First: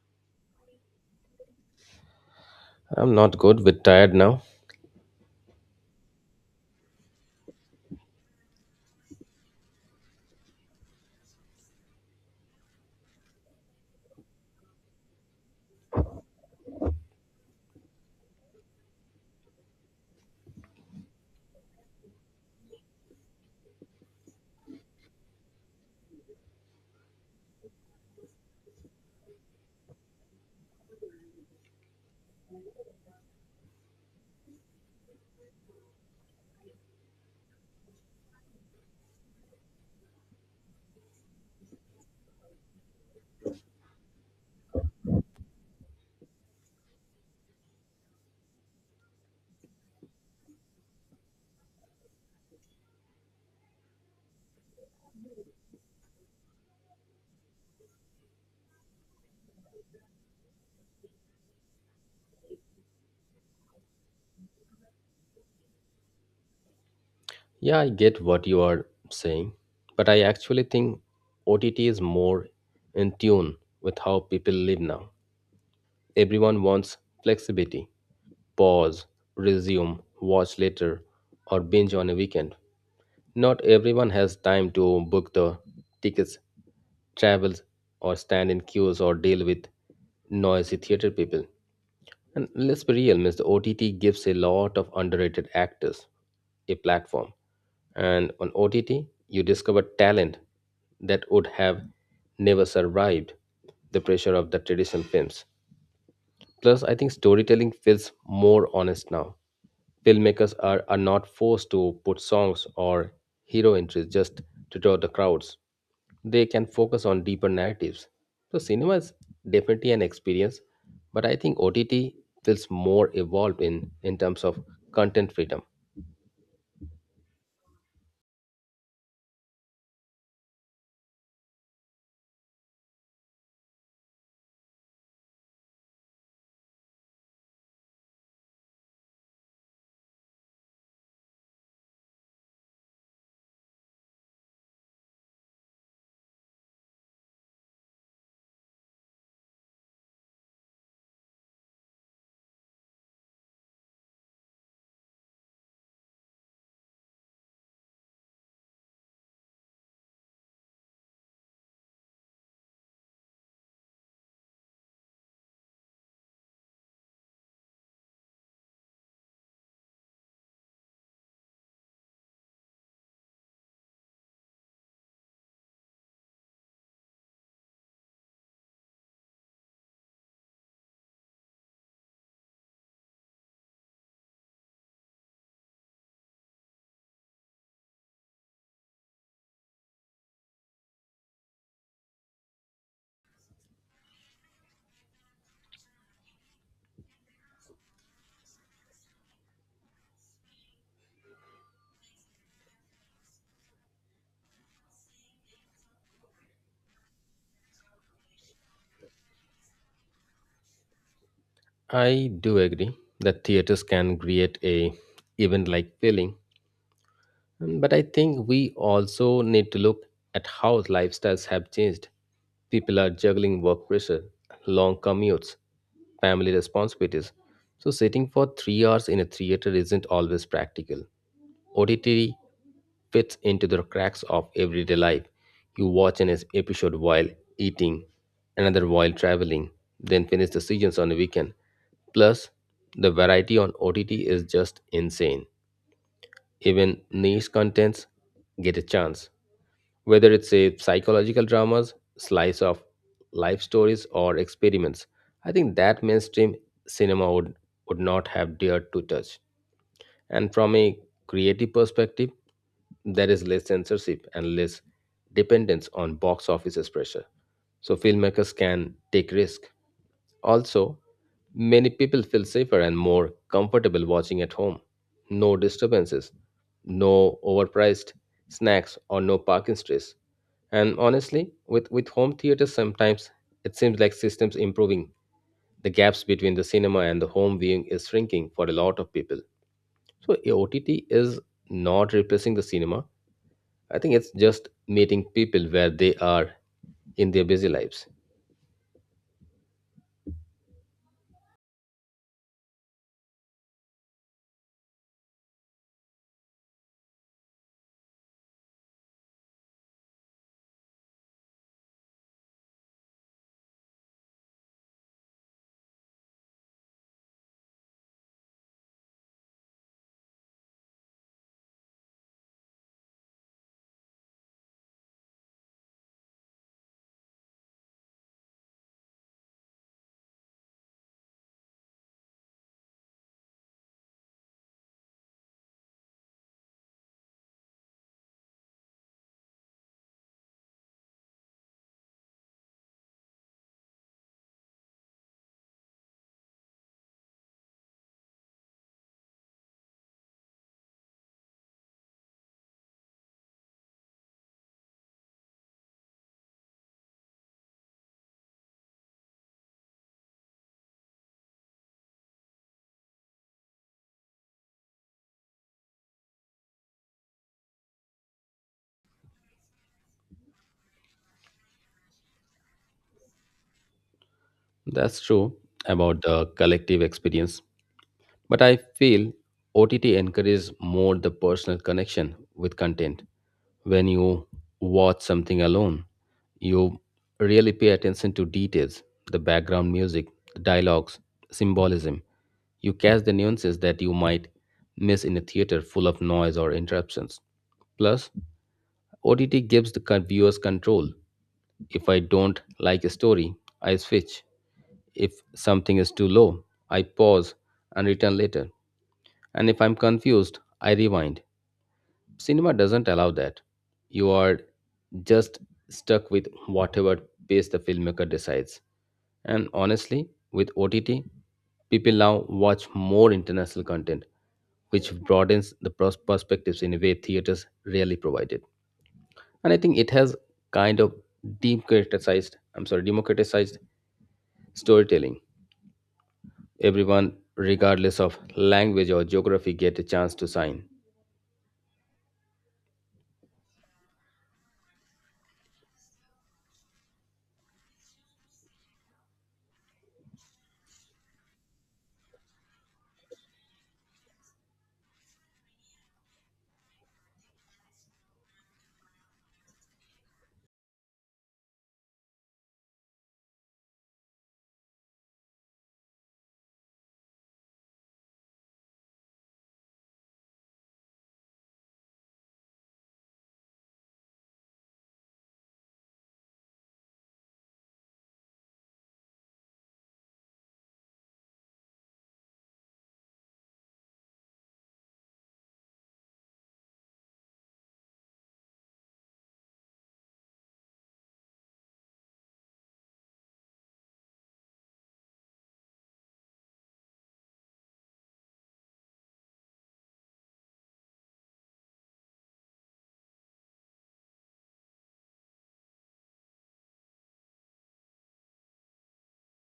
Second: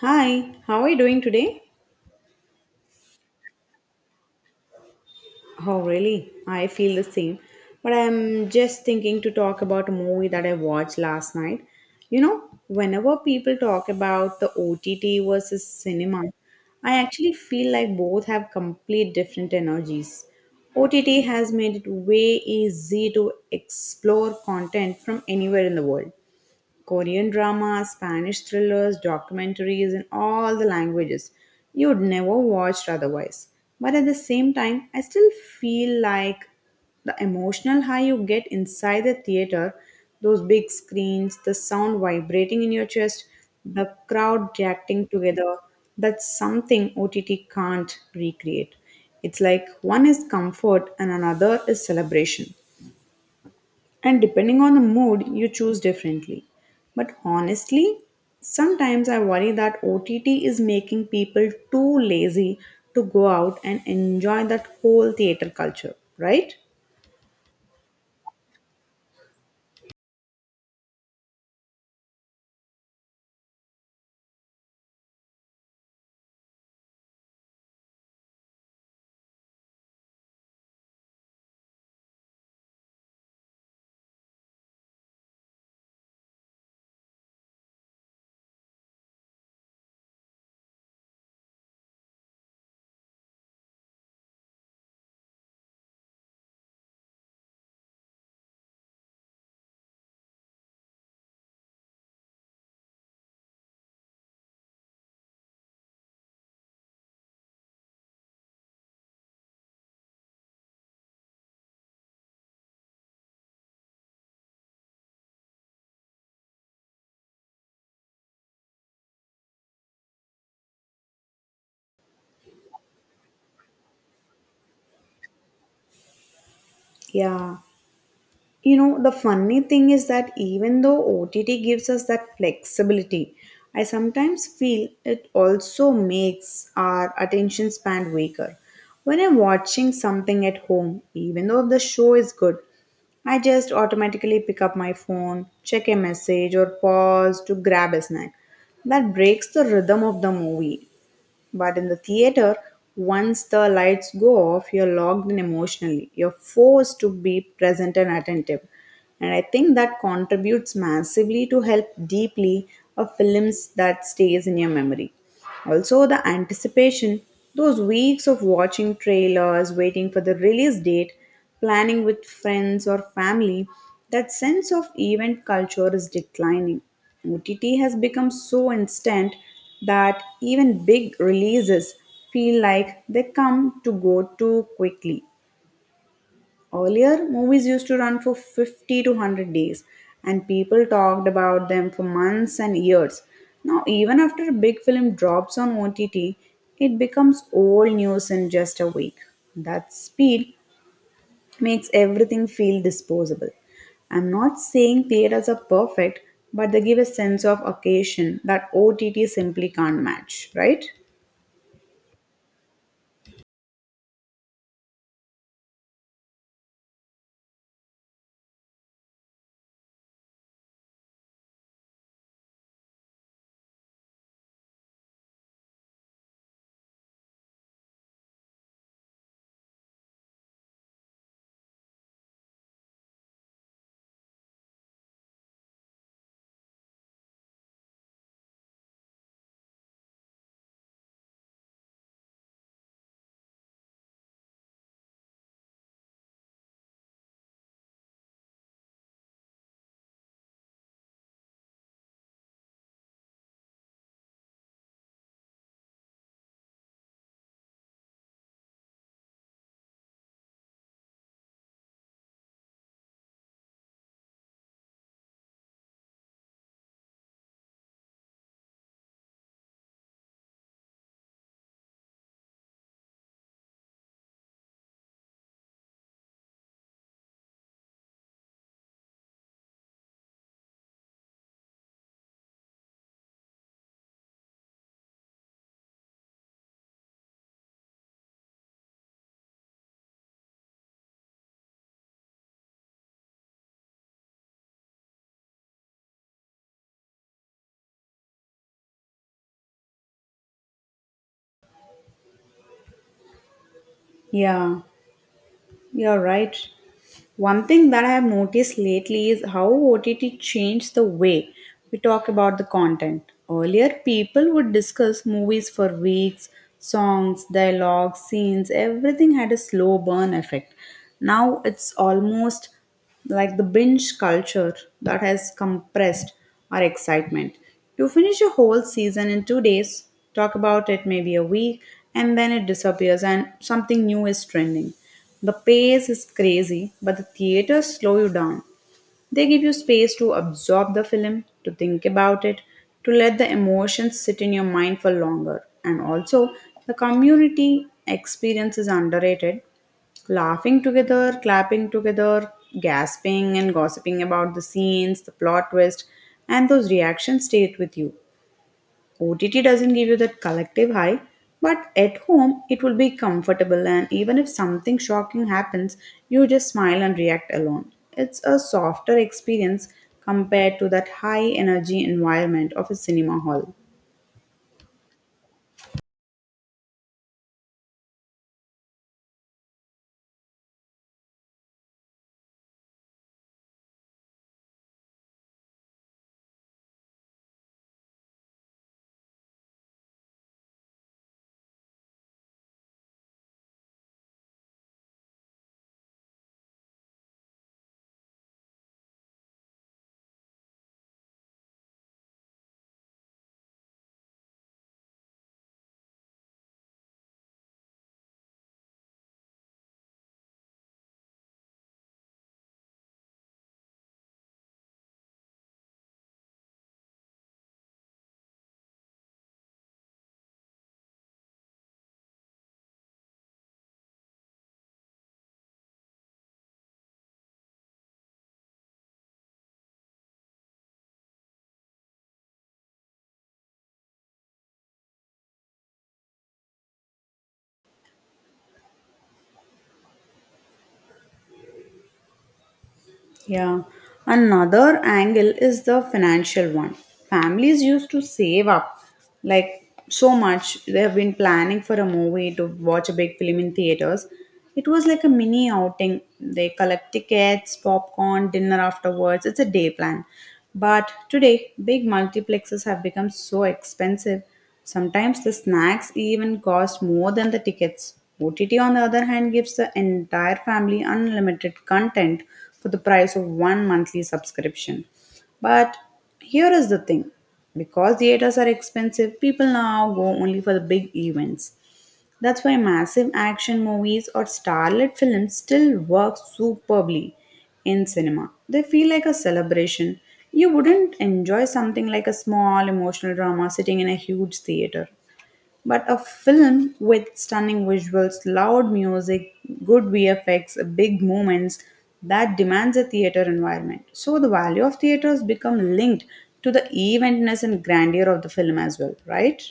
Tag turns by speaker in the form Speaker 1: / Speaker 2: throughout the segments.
Speaker 1: Hi, how are you doing today?
Speaker 2: I'm not good with tired now.
Speaker 1: Oh, really? I feel the same. But I'm just thinking to talk about a movie that I watched last night. You know, whenever people talk about the OTT versus cinema, I actually feel like both have complete different energies. OTT has made it way easy to explore content from anywhere in the world Korean dramas, Spanish thrillers, documentaries in all the languages you'd never watched otherwise. But at the same time, I still feel like the emotional high you get inside the theater, those big screens, the sound vibrating in your chest, the crowd reacting together, that's something OTT can't recreate. It's like one is comfort and another is celebration. And depending on the mood, you choose differently. But honestly, sometimes I worry that OTT is making people too lazy to go out and enjoy that whole theater culture, right?
Speaker 2: Yeah, I get what you are saying, but I actually think OTT is more in tune with how people live now. Everyone wants flexibility, pause, resume, watch later, or binge on a weekend. Not everyone has time to book the tickets, travels, or stand in queues or deal with noisy theater people. And let's be real, means the OTT gives a lot of underrated actors a platform. And on OTT, you discover talent that would have never survived the pressure of the traditional films. Plus, I think storytelling feels more honest now. Filmmakers are not forced to put songs or hero entries just to draw the crowds. They can focus on deeper narratives. So, cinema is definitely an experience, but I think OTT feels more evolved in terms of content freedom.
Speaker 1: Yeah. You know, the funny thing is that even though OTT gives us that flexibility, I sometimes feel it also makes our attention span weaker. When I'm watching something at home, even though the show is good, I just automatically pick up my phone, check a message, or pause to grab a snack. That breaks the rhythm of the movie. But in the theater, once the lights go off, you're locked in emotionally. You're forced to be present and attentive. And I think that contributes massively to help deeply a films that stays in your memory. Also, the anticipation, those weeks of watching trailers, waiting for the release date, planning with friends or family, that sense of event culture is declining. OTT has become so instant that even big releases feel like they come to go too quickly. Earlier, movies used to run for 50 to 100 days, and people talked about them for months and years. Now, even after a big film drops on OTT, it becomes old news in just a week. That speed makes everything feel disposable. I'm not saying theaters are perfect, but they give a sense of occasion that OTT simply can't match, right?
Speaker 2: I do agree that theaters can create a event like feeling, but I think we also need to look at how lifestyles have changed. People are juggling work pressure, long commutes, family responsibilities. So sitting for 3 hours in a theater isn't always practical. OTT fits into the cracks of everyday life. You watch an episode while eating, another while traveling, then finish the seasons on the weekend. Plus, the variety on OTT is just insane. Even niche contents get a chance, whether it's a psychological dramas, slice of life stories, or experiments. I think that mainstream cinema would not have dared to touch. And from a creative perspective, there is less censorship and less dependence on box offices pressure. So filmmakers can take risk. Also, many people feel safer and more comfortable watching at home. No disturbances, no overpriced snacks, or no parking stress. And honestly, with home theater, sometimes it seems like systems improving. The gaps between the cinema and the home viewing is shrinking for a lot of people. So OTT is not replacing the cinema. I think it's just meeting people where they are in their busy lives.
Speaker 1: Yeah, you're right. One thing that I have noticed lately is how OTT changed the way we talk about the content. Earlier, people would discuss movies for weeks, songs, dialogues, scenes, everything had a slow burn effect. Now it's almost like the binge culture that has compressed our excitement. You finish a whole season in 2 days, talk about it maybe a week, and then it disappears and something new is trending. The pace is crazy, but the theaters slow you down. They give you space to absorb the film, to think about it, to let the emotions sit in your mind for longer. And also, the community experience is underrated. Laughing together, clapping together, gasping and gossiping about the scenes, the plot twist, and those reactions stayed with you. OTT doesn't give you that collective high, but at home it will be comfortable, and even if something shocking happens, you just smile and react alone. It's a softer experience compared to that high energy environment of a cinema hall.
Speaker 2: That's true about the collective experience, but I feel OTT encourages more the personal connection with content. When you watch something alone, you really pay attention to details, the background music, the dialogues, symbolism. You catch the nuances that you might miss in a theater full of noise or interruptions. Plus, OTT gives the viewers control. If I don't like a story, I switch. If something is too low, I pause and return later. And if I'm confused, I rewind. Cinema doesn't allow that. You are just stuck with whatever pace the filmmaker decides. And honestly, with OTT, people now watch more international content, which broadens the perspectives in a way theaters rarely provided. And I think it has kind of democratized, I'm sorry, democratized storytelling. Everyone regardless of language or geography get a chance to sign.
Speaker 1: Yeah. Another angle is the financial one. Families used to save up like so much. They have been planning for a movie to watch a big film in theaters. It was like a mini outing. They collect tickets, popcorn, dinner afterwards. It's a day plan. But today, big multiplexes have become so expensive. Sometimes the snacks even cost more than the tickets. OTT, on the other hand, gives the entire family unlimited content for the price of one monthly subscription. But here is the thing, because theaters are expensive, people now go only for the big events. That's why massive action movies or starlit films still work superbly in cinema. They feel like a celebration. You wouldn't enjoy something like a small emotional drama sitting in a huge theater. But a film with stunning visuals, loud music, good VFX, big moments, that demands a theater environment. So the value of theaters become linked to the eventness and grandeur of the film as well, right?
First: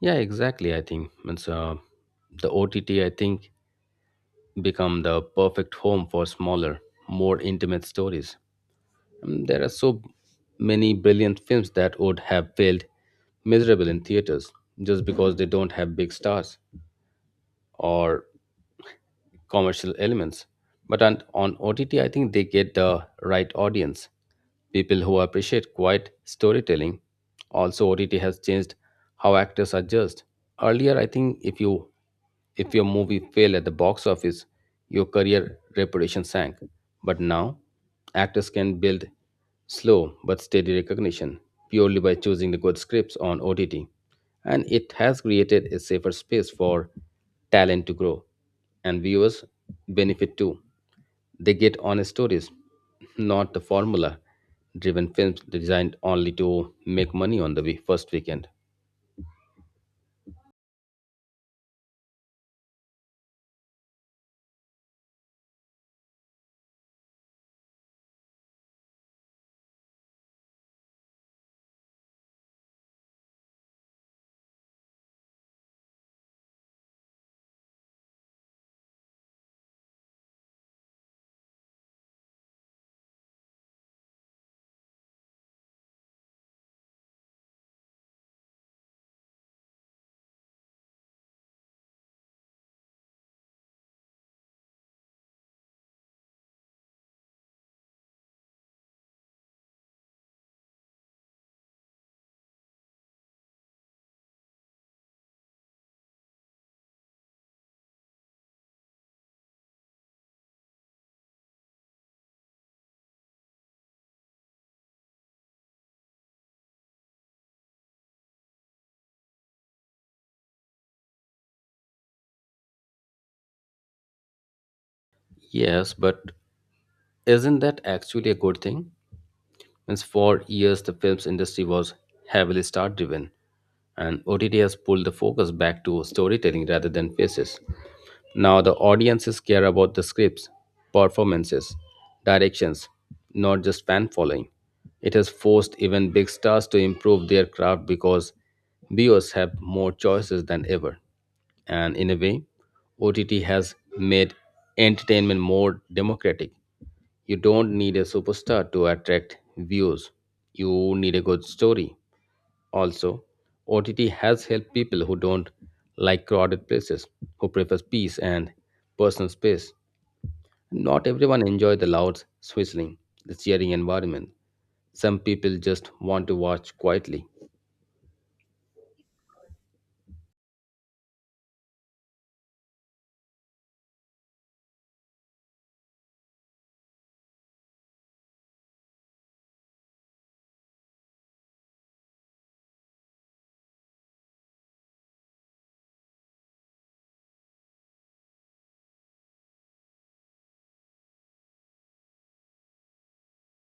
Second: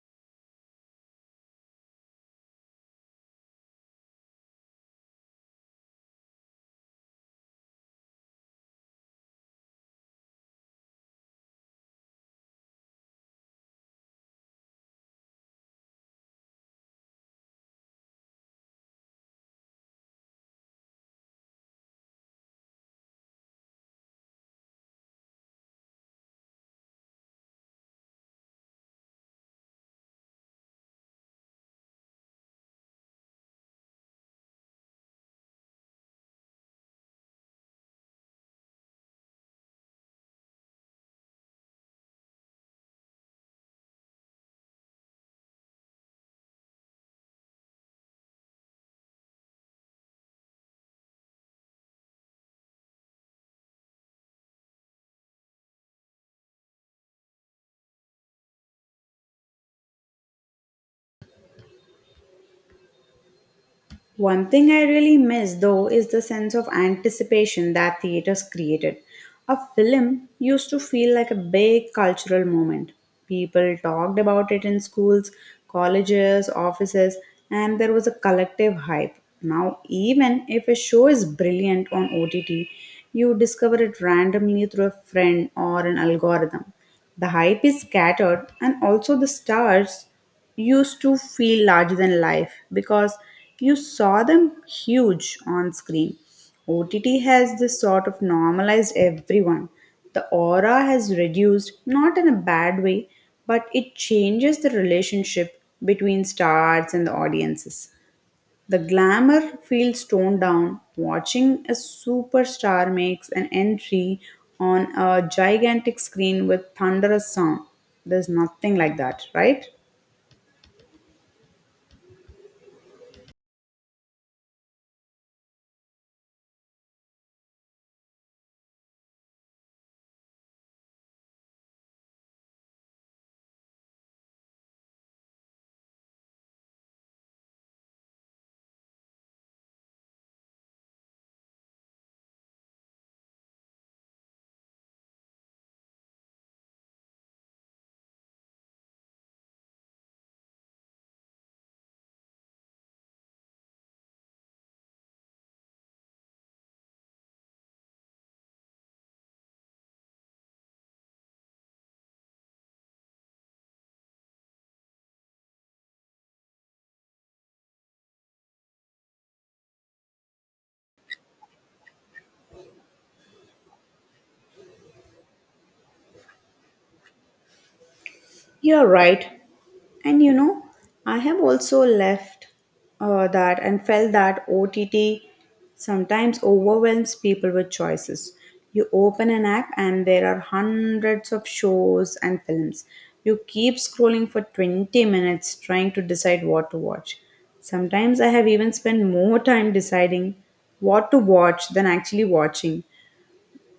Speaker 2: Yeah, exactly. I think it's the OTT, I think, become the perfect home for smaller, more intimate stories. There are so many brilliant films that would have failed miserable in theaters just because they don't have big stars or commercial elements, but on OTT, I think they get the right audience. People who appreciate quiet storytelling. Also, OTT has changed how actors are judged. Earlier, I think if your movie failed at the box office, your career reputation sank. But now, actors can build slow but steady recognition purely by choosing the good scripts on OTT. And it has created a safer space for talent to grow, and viewers benefit too. They get honest stories, not the formula driven films designed only to make money on the first weekend.
Speaker 1: One thing I really miss though is the sense of anticipation that theaters created. A film used to feel like a big cultural moment. People talked about it in schools, colleges, offices, and there was a collective hype. Now, even if a show is brilliant on OTT, you discover it randomly through a friend or an algorithm. The hype is scattered, and also the stars used to feel larger than life because you saw them huge on screen. OTT has this sort of normalized everyone. The aura has reduced, not in a bad way, but it changes the relationship between stars and the audiences. The glamour feels toned down. Watching a superstar makes an entry on a gigantic screen with thunderous sound. There's nothing like that, right?
Speaker 2: Yes, but isn't that actually a good thing? Means for years the films industry was heavily star driven and OTT has pulled the focus back to storytelling rather than faces. Now the audiences care about the scripts, performances, directions, not just fan following. It has forced even big stars to improve their craft because viewers have more choices than ever. And in a way, OTT has made entertainment more democratic. You don't need a superstar to attract views. You need a good story. Also, OTT has helped people who don't like crowded places, who prefers peace and personal space. Not everyone enjoy the loud whistling, the cheering environment. Some people just want to watch quietly.
Speaker 1: You're right. And you know, I have also left that and felt that OTT sometimes overwhelms people with choices. You open an app and there are hundreds of shows and films. You keep scrolling for 20 minutes trying to decide what to watch. Sometimes I have even spent more time deciding what to watch than actually watching.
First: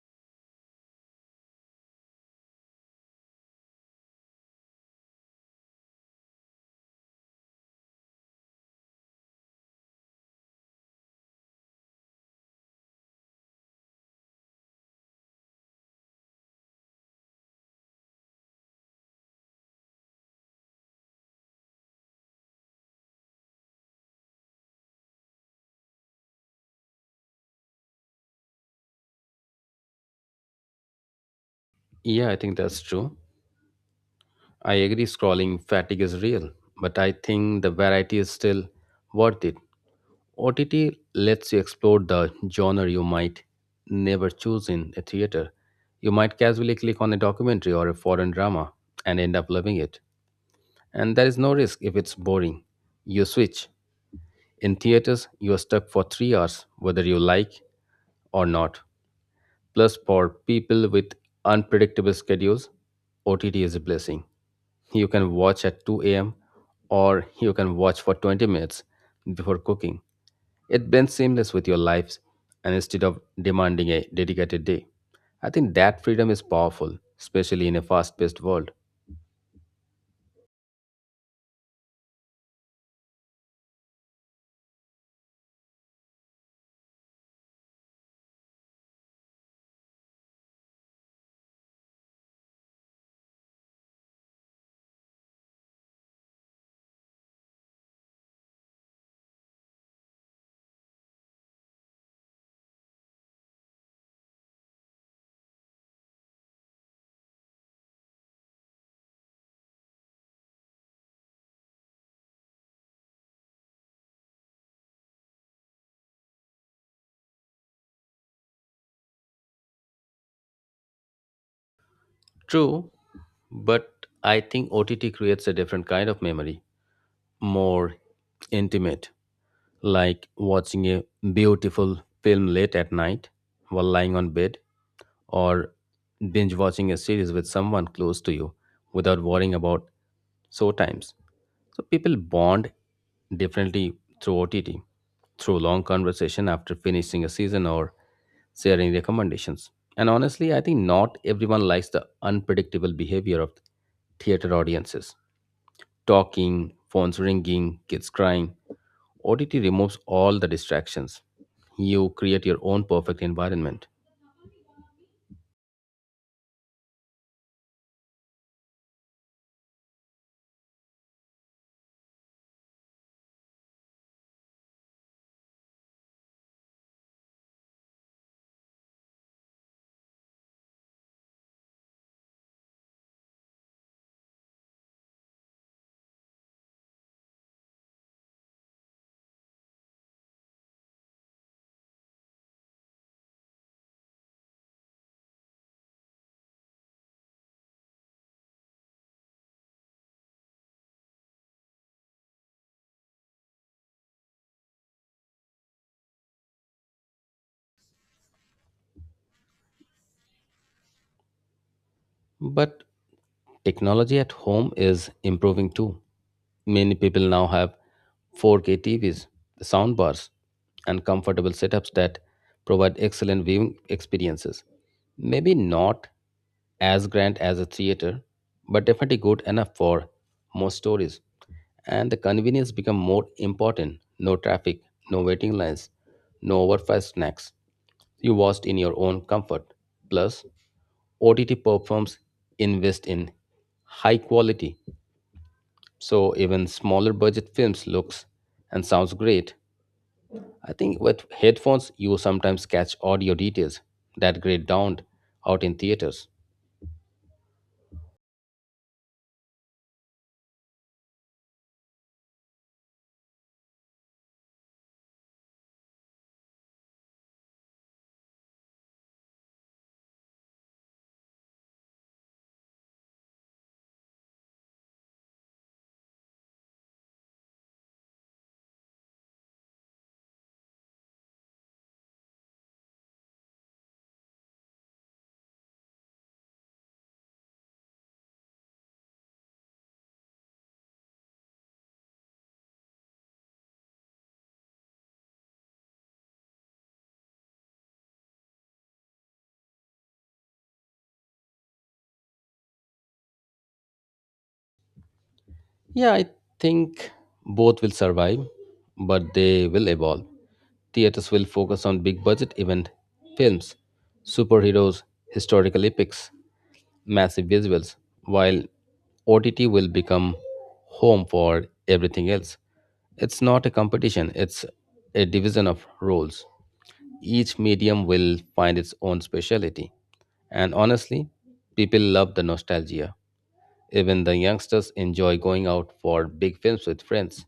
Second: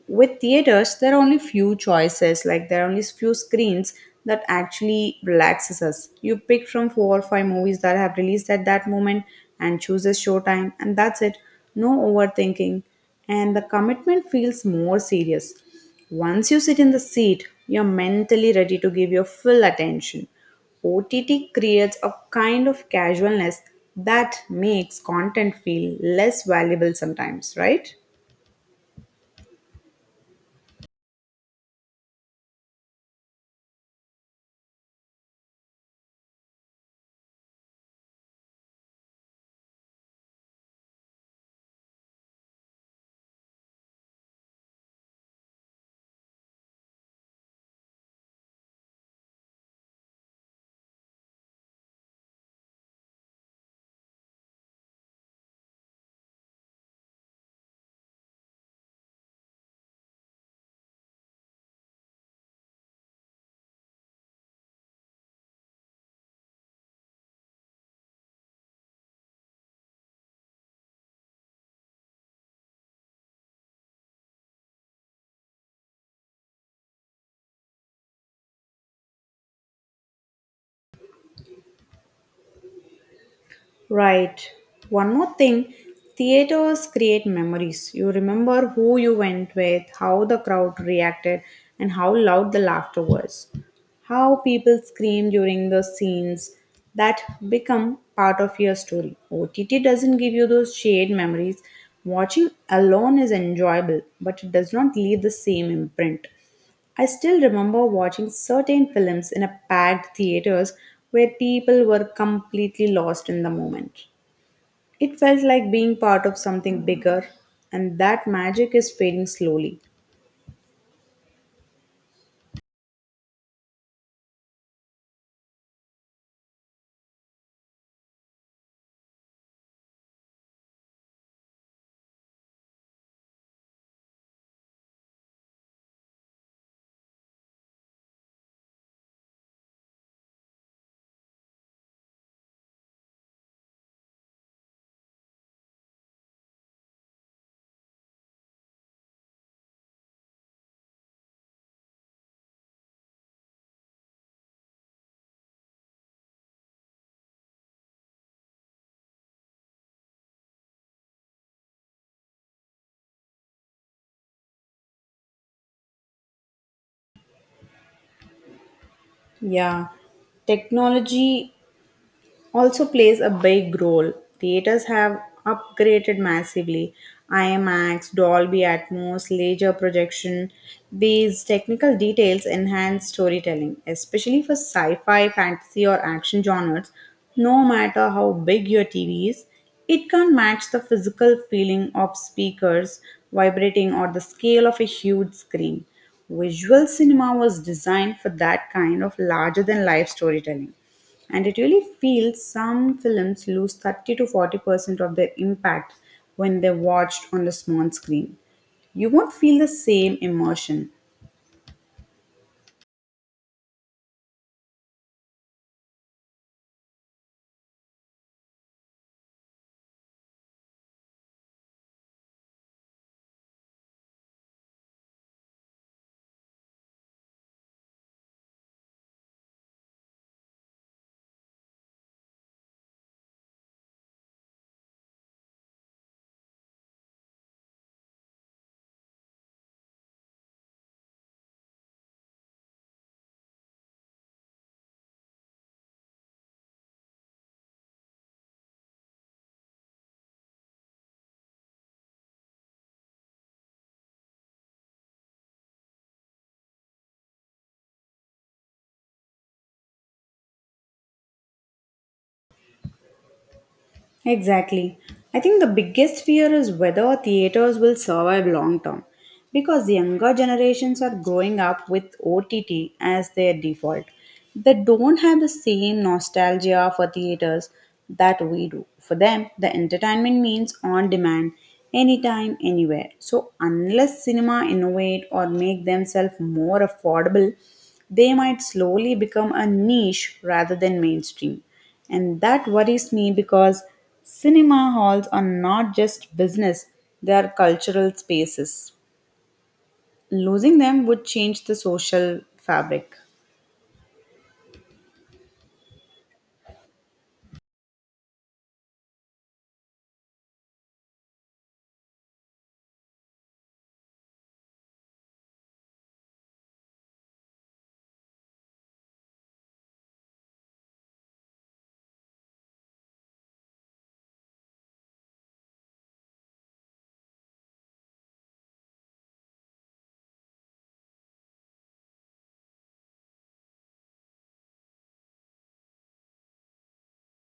Speaker 1: With theaters, there are only few choices, like there are only few screens that actually relaxes us. You pick from four or five movies that have released at that moment and choose a showtime, and that's it. No overthinking, and the commitment feels more serious. Once you sit in the seat, you're mentally ready to give your full attention. OTT creates a kind of casualness that makes content feel less valuable sometimes, right?
Speaker 2: Yeah, I think that's true. I agree scrolling fatigue is real, but I think the variety is still worth it. OTT lets you explore the genre you might never choose in a theater. You might casually click on a documentary or a foreign drama and end up loving it. And there is no risk if it's boring. You switch. In theaters, you are stuck for 3 hours, whether you like or not. Plus, for people with unpredictable schedules, OTT is a blessing. You can watch at 2 a.m. or you can watch for 20 minutes before cooking. It blends seamless with your lives and instead of demanding a dedicated day. I think that freedom is powerful, especially in a fast paced world.
Speaker 1: Right. One more thing, theaters create memories. You remember who you went with, how the crowd reacted, and how loud the laughter was. How people screamed during the scenes, that become part of your story. OTT doesn't give you those shared memories. Watching alone is enjoyable, but it does not leave the same imprint. I still remember watching certain films in a packed theaters where people were completely lost in the moment. It felt like being part of something bigger, and that magic is fading slowly.
Speaker 2: True, but I think OTT creates a different kind of memory, more intimate, like watching a beautiful film late at night while lying on bed or binge watching a series with someone close to you without worrying about show times. So people bond differently through OTT, through long conversation after finishing a season or sharing recommendations. And honestly, I think not everyone likes the unpredictable behavior of theater audiences. Talking, phones ringing, kids crying. OTT removes all the distractions. You create your own perfect environment.
Speaker 1: Yeah, technology also plays a big role. Theaters have upgraded massively. IMAX, Dolby Atmos, laser projection. These technical details enhance storytelling, especially for sci fi, fantasy, or action genres. No matter how big your TV is, it can't match the physical feeling of speakers vibrating or the scale of a huge screen. Visual cinema was designed for that kind of larger than life storytelling. And it really feels some films lose 30 to 40% of their impact when they're watched on the small screen. You won't feel the same immersion.
Speaker 2: But technology at home is improving too. Many people now have 4K TVs, soundbars, and comfortable setups that provide excellent viewing experiences. Maybe not as grand as a theater, but definitely good enough for most stories. And the convenience become more important. No traffic, no waiting lines, no overpriced snacks. You watched in your own comfort. Plus, OTT platforms invest in high quality, so even smaller budget films looks and sounds great. I think with headphones you sometimes catch audio details that great don't out in theaters.
Speaker 1: Exactly. I think the biggest fear is whether theaters will survive long term because the younger generations are growing up with OTT as their default. They don't have the same nostalgia for theaters that we do. For them, the entertainment means on demand, anytime, anywhere. So, unless cinema innovate or make themselves more affordable, they might slowly become a niche rather than mainstream. And that worries me because cinema halls are not just business, they are cultural spaces. Losing them would change the social fabric.
Speaker 2: Yeah, I think both will survive, but they will evolve. Theaters will focus on big budget event films, superheroes, historical epics, massive visuals, while OTT will become home for everything else. It's not a competition, it's a division of roles. Each medium will find its own specialty. And honestly, people love the nostalgia. Even the youngsters enjoy going out for big films with friends,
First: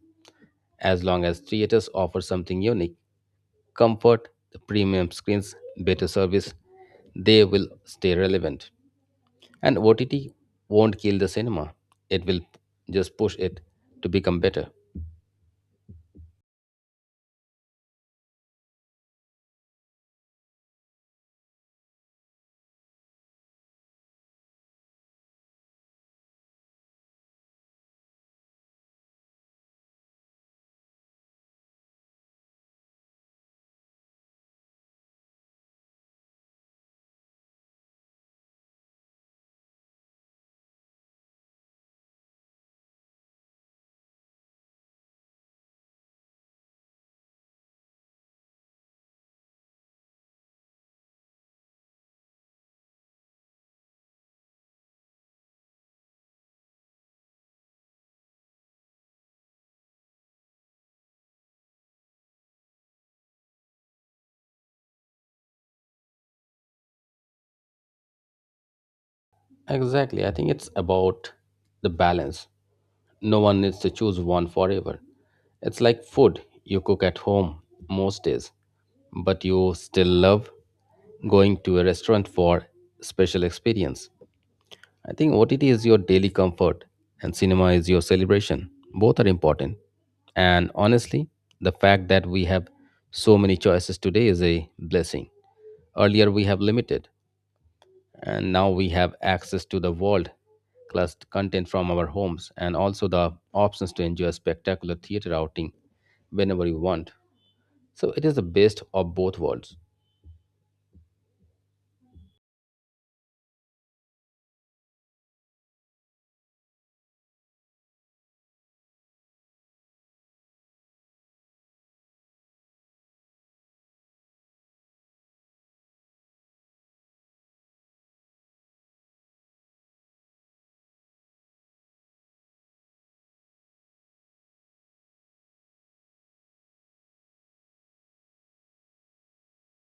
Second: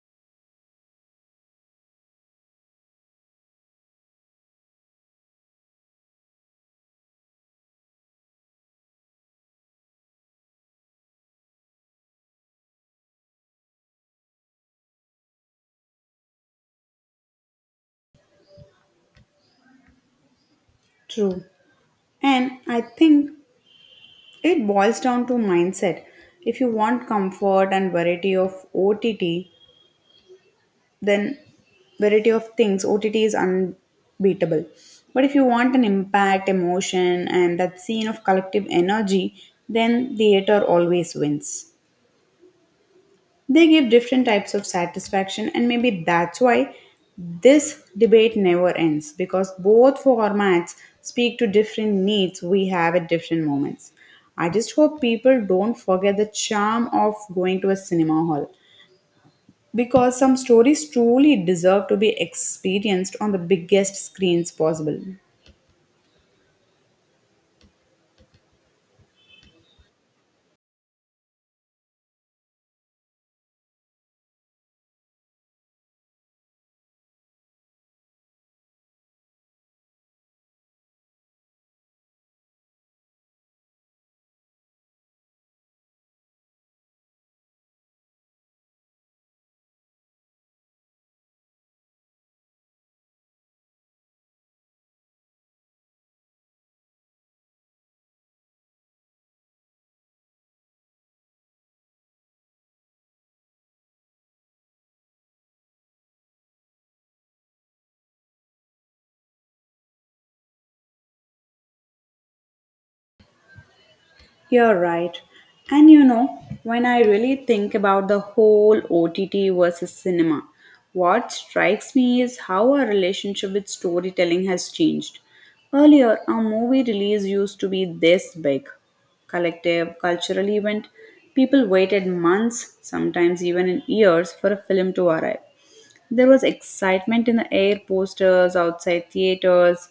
Speaker 2: as long as theaters offer something unique. Comfort, premium screens, better service, they will stay relevant. And OTT won't kill the cinema, it will just push it to become better.
Speaker 1: True. And I think it boils down to mindset. If you want comfort and variety of OTT, then variety of things, OTT is unbeatable. But if you want an impact, emotion, and that scene of collective energy, then theater always wins. They give different types of satisfaction, and maybe that's why this debate never ends because both formats speak to different needs we have at different moments. I just hope people don't forget the charm of going to a cinema hall because some stories truly deserve to be experienced on the biggest screens possible.
Speaker 2: Exactly. I think it's about the balance. No one needs to choose one forever. It's like food you cook at home most days, but you still love going to a restaurant for special experience. I think OTT is your daily comfort and cinema is your celebration. Both are important. And honestly, the fact that we have so many choices today is a blessing. Earlier, we have limited, and now we have access to the world class content from our homes and also the options to enjoy a spectacular theater outing whenever you want. So, it is the best of both worlds.
Speaker 1: You're right. And you know, when I really think about the whole OTT versus cinema, what strikes me is how our relationship with storytelling has changed. Earlier, a movie release used to be this big collective, cultural event. People waited months, sometimes even in years, for a film to arrive. There was excitement in the air, posters outside theaters,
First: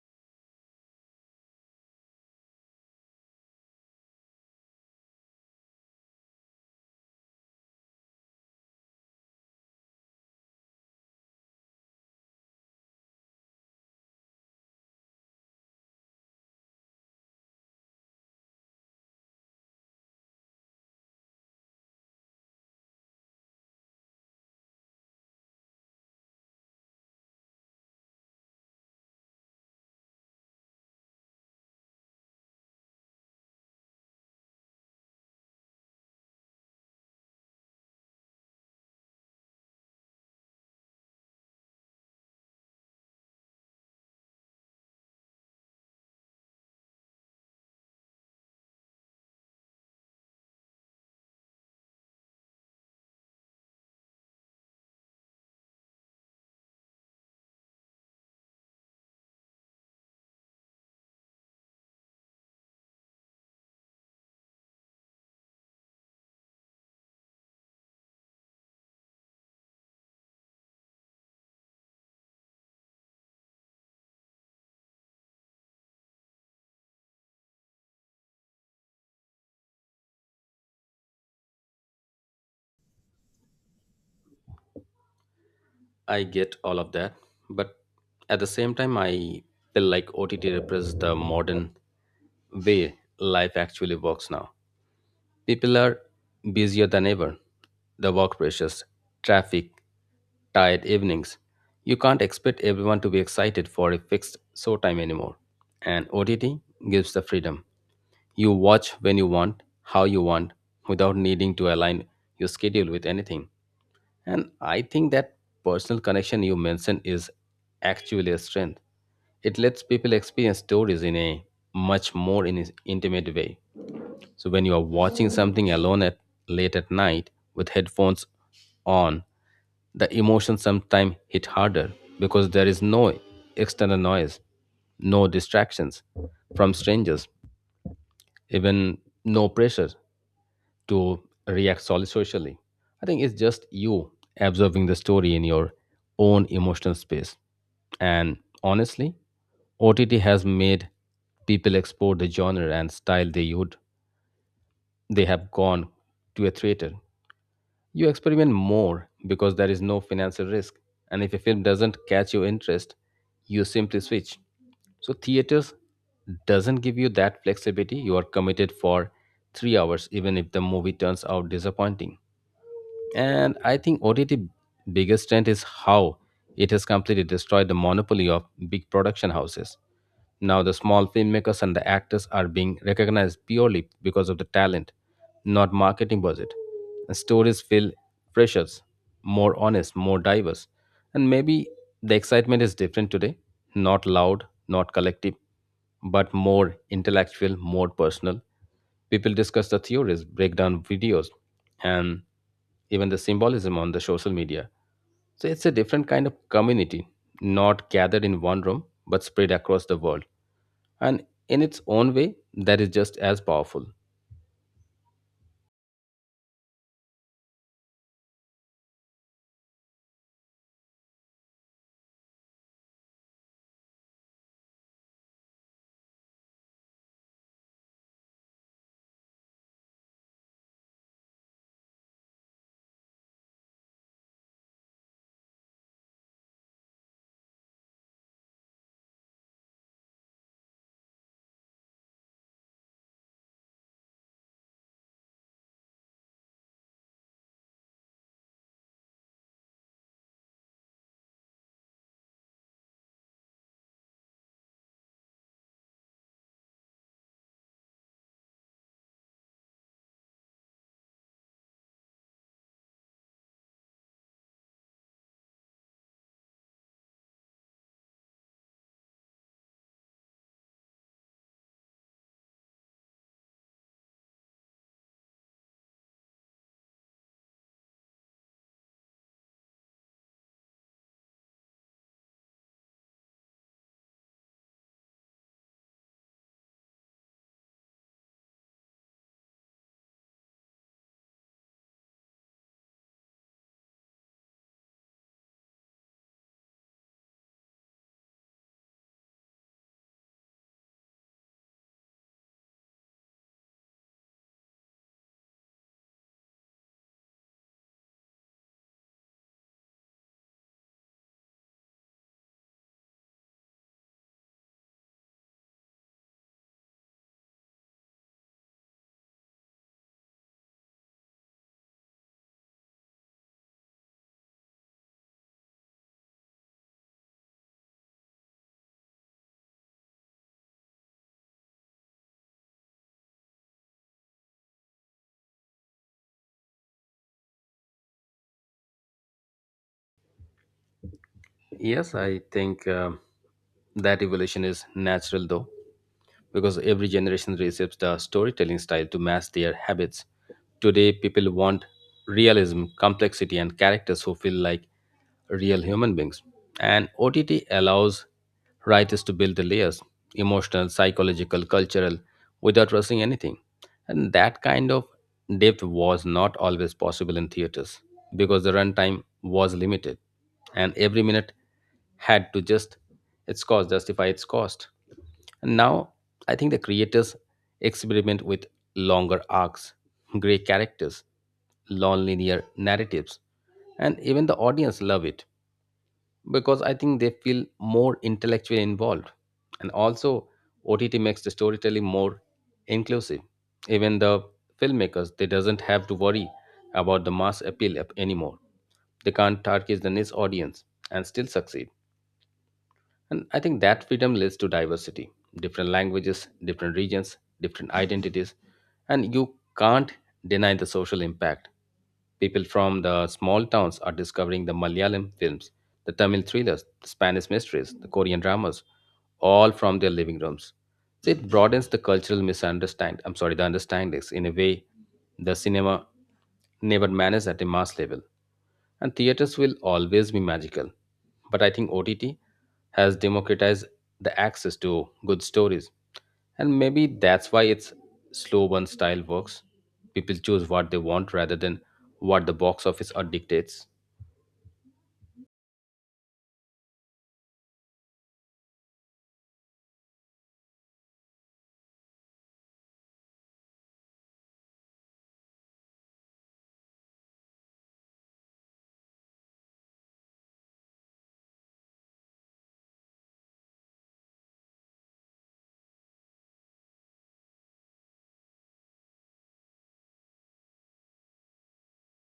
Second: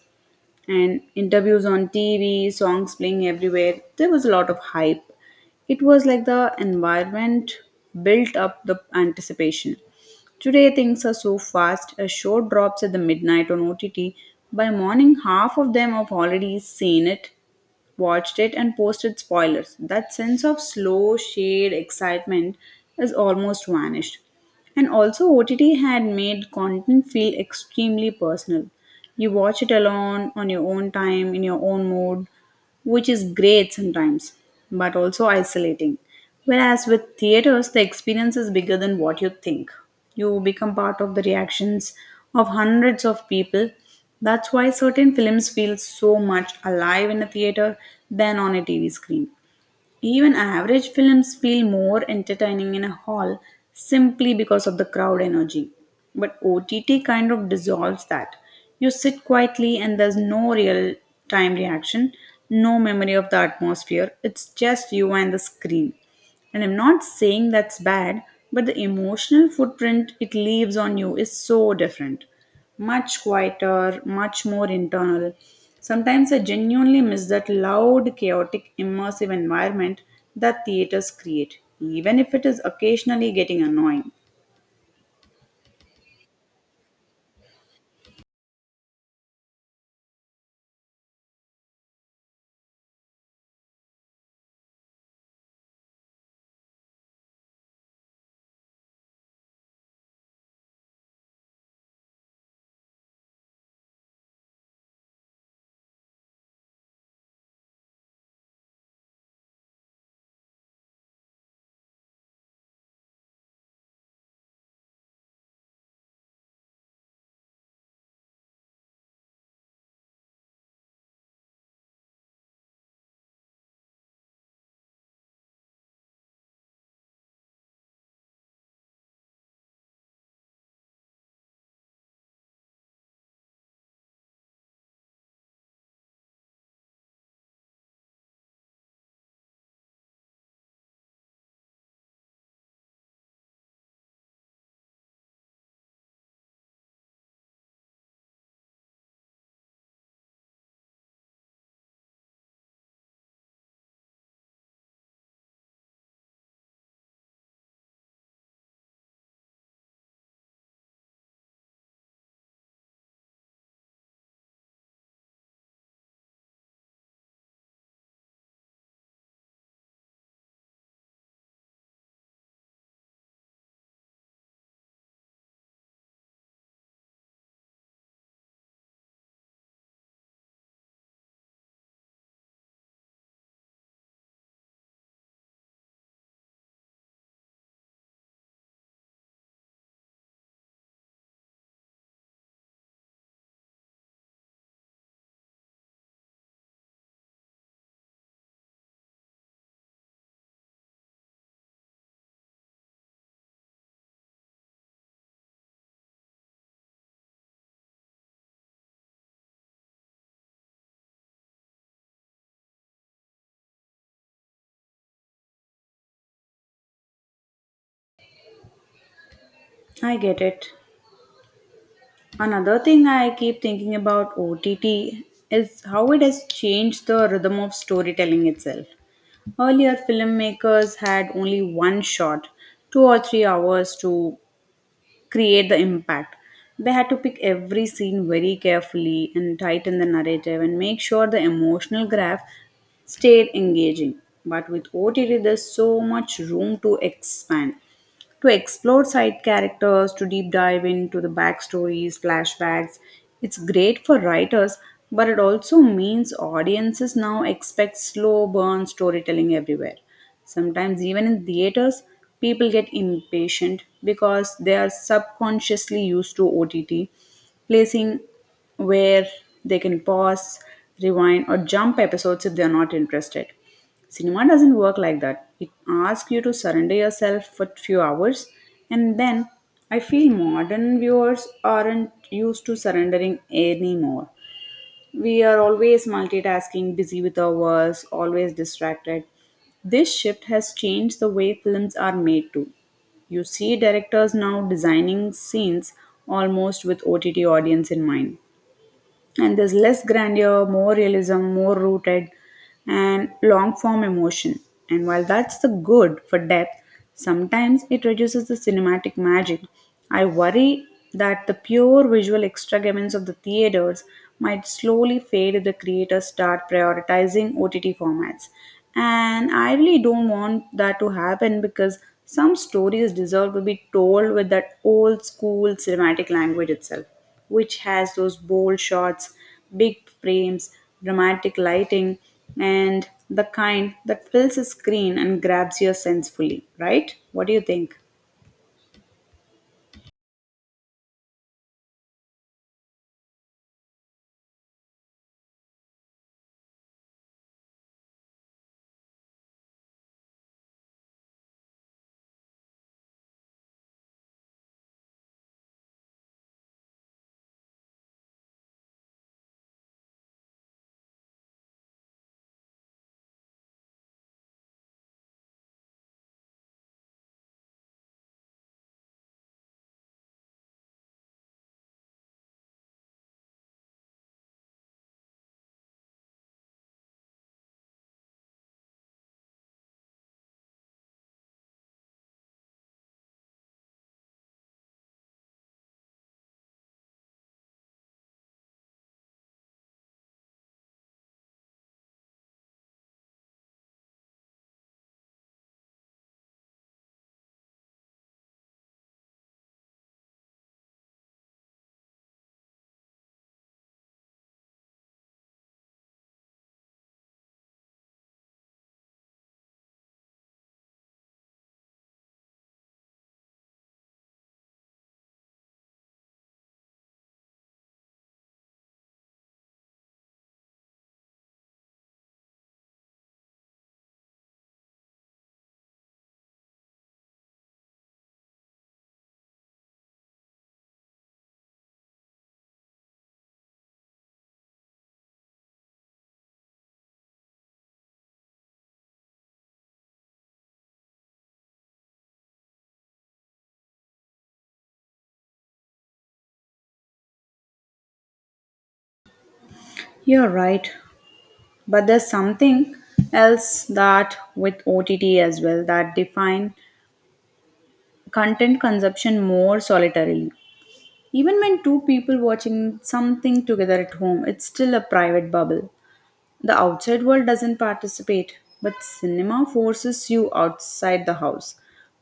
Speaker 1: and interviews on TV, songs playing everywhere. There was a lot of hype. It was like the environment built up the anticipation. Today, things are so fast. A show drops at the midnight on OTT. By morning, half of them have already seen it, watched it, and posted spoilers. That sense of slow, shade excitement is almost vanished. And also, OTT had made content feel extremely personal. You watch it alone, on your own time, in your own mood, which is great sometimes, but also isolating. Whereas with theaters, the experience is bigger than what you think. You become part of the reactions of hundreds of people. That's why certain films feel so much alive in a theater than on a TV screen. Even average films feel more entertaining in a hall simply because of the crowd energy. But OTT kind of dissolves that. You sit quietly and there's no real time reaction, no memory of the atmosphere. It's just you and the screen. And I'm not saying that's bad, but the emotional footprint it leaves on you is so different, much quieter, much more internal. Sometimes I genuinely miss that loud, chaotic, immersive environment that theaters create, even if it is occasionally getting annoying.
Speaker 2: I get all of that, but at the same time, I feel like OTT represents the modern way life actually works now. People are busier than ever. The work pressures, traffic, tired evenings. You can't expect everyone to be excited for a fixed show time anymore. And OTT gives the freedom. You watch when you want, how you want, without needing to align your schedule with anything. And I think that personal connection you mentioned is actually a strength. It lets people experience stories in a much more intimate way. So when you are watching something alone at late at night with headphones on, the emotions sometimes hit harder because there is no external noise, no distractions from strangers, even no pressure to react solely socially. I think it's just you observing the story in your own emotional space. And honestly, OTT has made people explore the genre and style they have gone to a theater. You experiment more because there is no financial risk. And if a film doesn't catch your interest, you simply switch. So theaters doesn't give you that flexibility. You are committed for 3 hours, even if the movie turns out disappointing. And I think OTT biggest strength is how it has completely destroyed the monopoly of big production houses. Now the small filmmakers and the actors are being recognized purely because of the talent, not marketing budget. And stories feel precious, more honest, more diverse. And maybe the excitement is different today, not loud, not collective, but more intellectual, more personal. People discuss the theories, break down videos, and even the symbolism on the social media. So it's a different kind of community, not gathered in one room, but spread across the world. And in its own way, that is just as powerful.
Speaker 1: I get it. Another thing I keep thinking about OTT is how it has changed the rhythm of storytelling itself. Earlier, filmmakers had only one shot, 2 or 3 hours to create the impact. They had to pick every scene very carefully and tighten the narrative and make sure the emotional graph stayed engaging. But with OTT, there's so much room to expand, to explore side characters, to deep dive into the backstories, flashbacks. It's great for writers, but it also means audiences now expect slow burn storytelling everywhere. Sometimes, even in theaters, people get impatient because they are subconsciously used to OTT, placing where they can pause, rewind, or jump episodes if they are not interested. Cinema doesn't work like that. It asks you to surrender yourself for few hours, and then I feel modern viewers aren't used to surrendering anymore. We are always multitasking, busy with our works, always distracted. This shift has changed the way films are made too. You see directors now designing scenes almost with OTT audience in mind, and there's less grandeur, more realism, more rooted, and long form emotion. And while that's the good for depth, sometimes it reduces the cinematic magic. I worry that the pure visual extravagance of the theaters might slowly fade if the creators start prioritizing OTT formats. And I really don't want that to happen, because some stories deserve to be told with that old school cinematic language itself, which has those bold shots, big frames, dramatic lighting, and the kind that fills a screen and grabs your sense fully, right? What do you think?
Speaker 2: Yes, I think that evolution is natural, though. Because every generation receives the storytelling style to match their habits. Today, people want realism, complexity, and characters who feel like real human beings. And OTT allows writers to build the layers emotional, psychological, cultural without rushing anything. And that kind of depth was not always possible in theaters because the runtime was limited and every minute had to justify its cost. And now I think the creators experiment with longer arcs, gray characters, non-linear narratives, and even the audience love it because I think they feel more intellectually involved. And also OTT makes the storytelling more inclusive. Even the filmmakers they doesn't have to worry about the mass appeal anymore. They can't target the niche audience and still succeed. And I think that freedom leads to diversity different languages, different regions, different identities. And you can't deny the social impact. People from the small towns are discovering the Malayalam films, the Tamil thrillers, the Spanish mysteries, the Korean dramas, all from their living rooms. So it broadens the cultural misunderstand. I'm sorry, the understandings in a way the cinema never managed at a mass level. And theaters will always be magical. But I think OTT has democratized the access to good stories. And maybe that's why its slow burn style works. People choose what they want rather than what the box office or dictates.
Speaker 1: You're right. But there's something else that with OTT as well that define content consumption more solitarily. Even when two people watching something together at home, it's still a private bubble. The outside world doesn't participate, but cinema forces you outside the house,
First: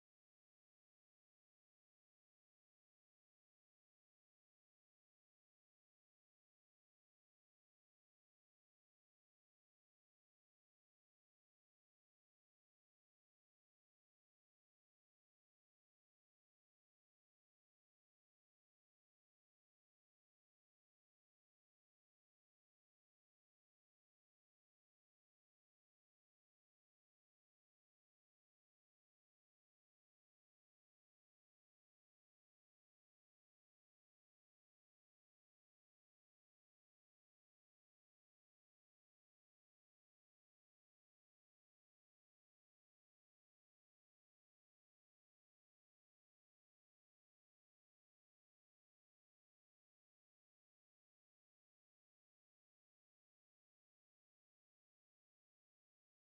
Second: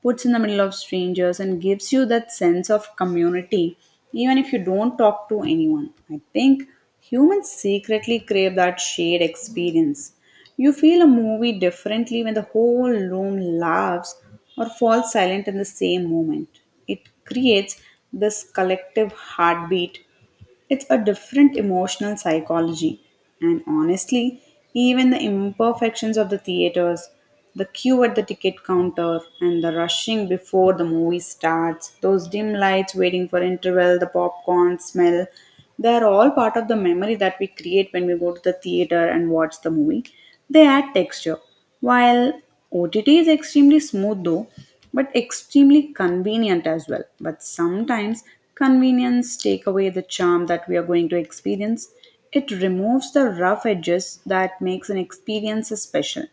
Speaker 1: puts in the middle of strangers, and gives you that sense of community, even if you don't talk to anyone. I think humans secretly crave that shared experience. You feel a movie differently when the whole room laughs or falls silent in the same moment. It creates this collective heartbeat, it's a different emotional psychology. And honestly, even the imperfections of the theaters, the queue at the ticket counter, and the rushing before the movie starts, those dim lights waiting for interval, the popcorn smell, they are all part of the memory that we create when we go to the theater and watch the movie. They add texture. While OTT is extremely smooth though, but extremely convenient as well. But sometimes convenience take away the charm that we are going to experience. It removes the rough edges that makes an experience special.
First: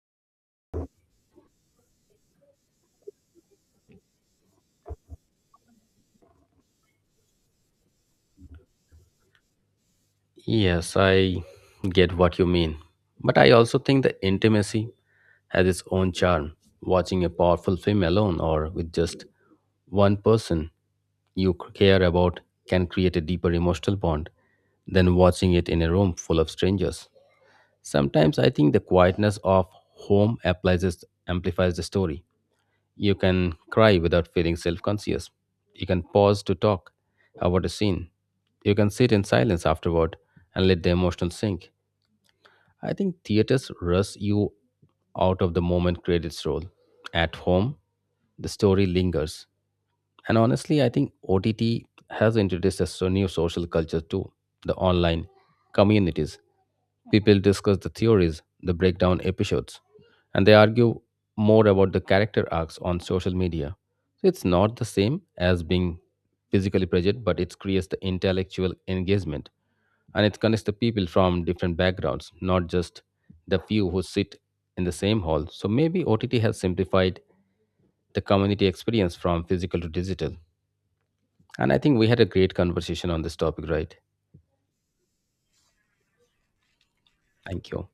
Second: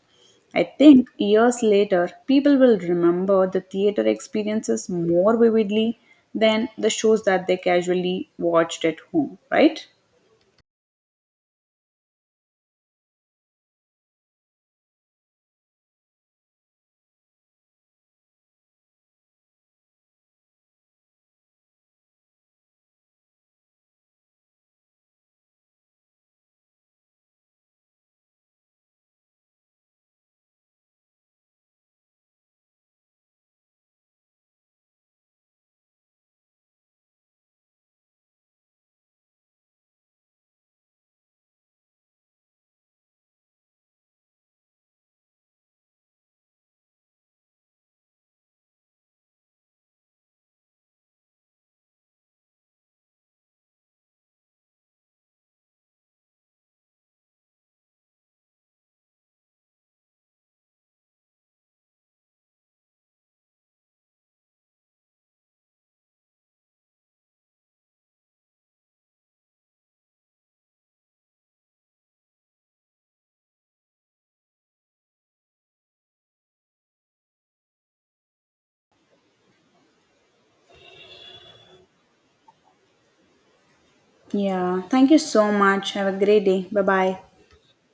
Speaker 1: I think years later people will remember the theater experiences more vividly than the shows that they casually watched at home, right?
Speaker 2: Yes, I get what you mean. But I also think the intimacy has its own charm. Watching a powerful film alone or with just one person you care about can create a deeper emotional bond than watching it in a room full of strangers. Sometimes I think the quietness of home amplifies the story. You can cry without feeling self conscious. You can pause to talk about a scene. You can sit in silence afterward and let the emotion sink. I think theaters rush you out of the moment credits roll. At home, the story lingers. And honestly, I think OTT has introduced a new social culture too, the online communities. People discuss the theories, the breakdown episodes, and they argue more about the character arcs on social media. So it's not the same as being physically present, but it creates the intellectual engagement and it connects the people from different backgrounds, not just the few who sit in the same hall. So maybe OTT has simplified the community experience from physical to digital. And I think we had a great conversation on this topic, right?
Speaker 1: Yeah, thank you so much. Have a great day. Bye bye.
Speaker 2: Thank you.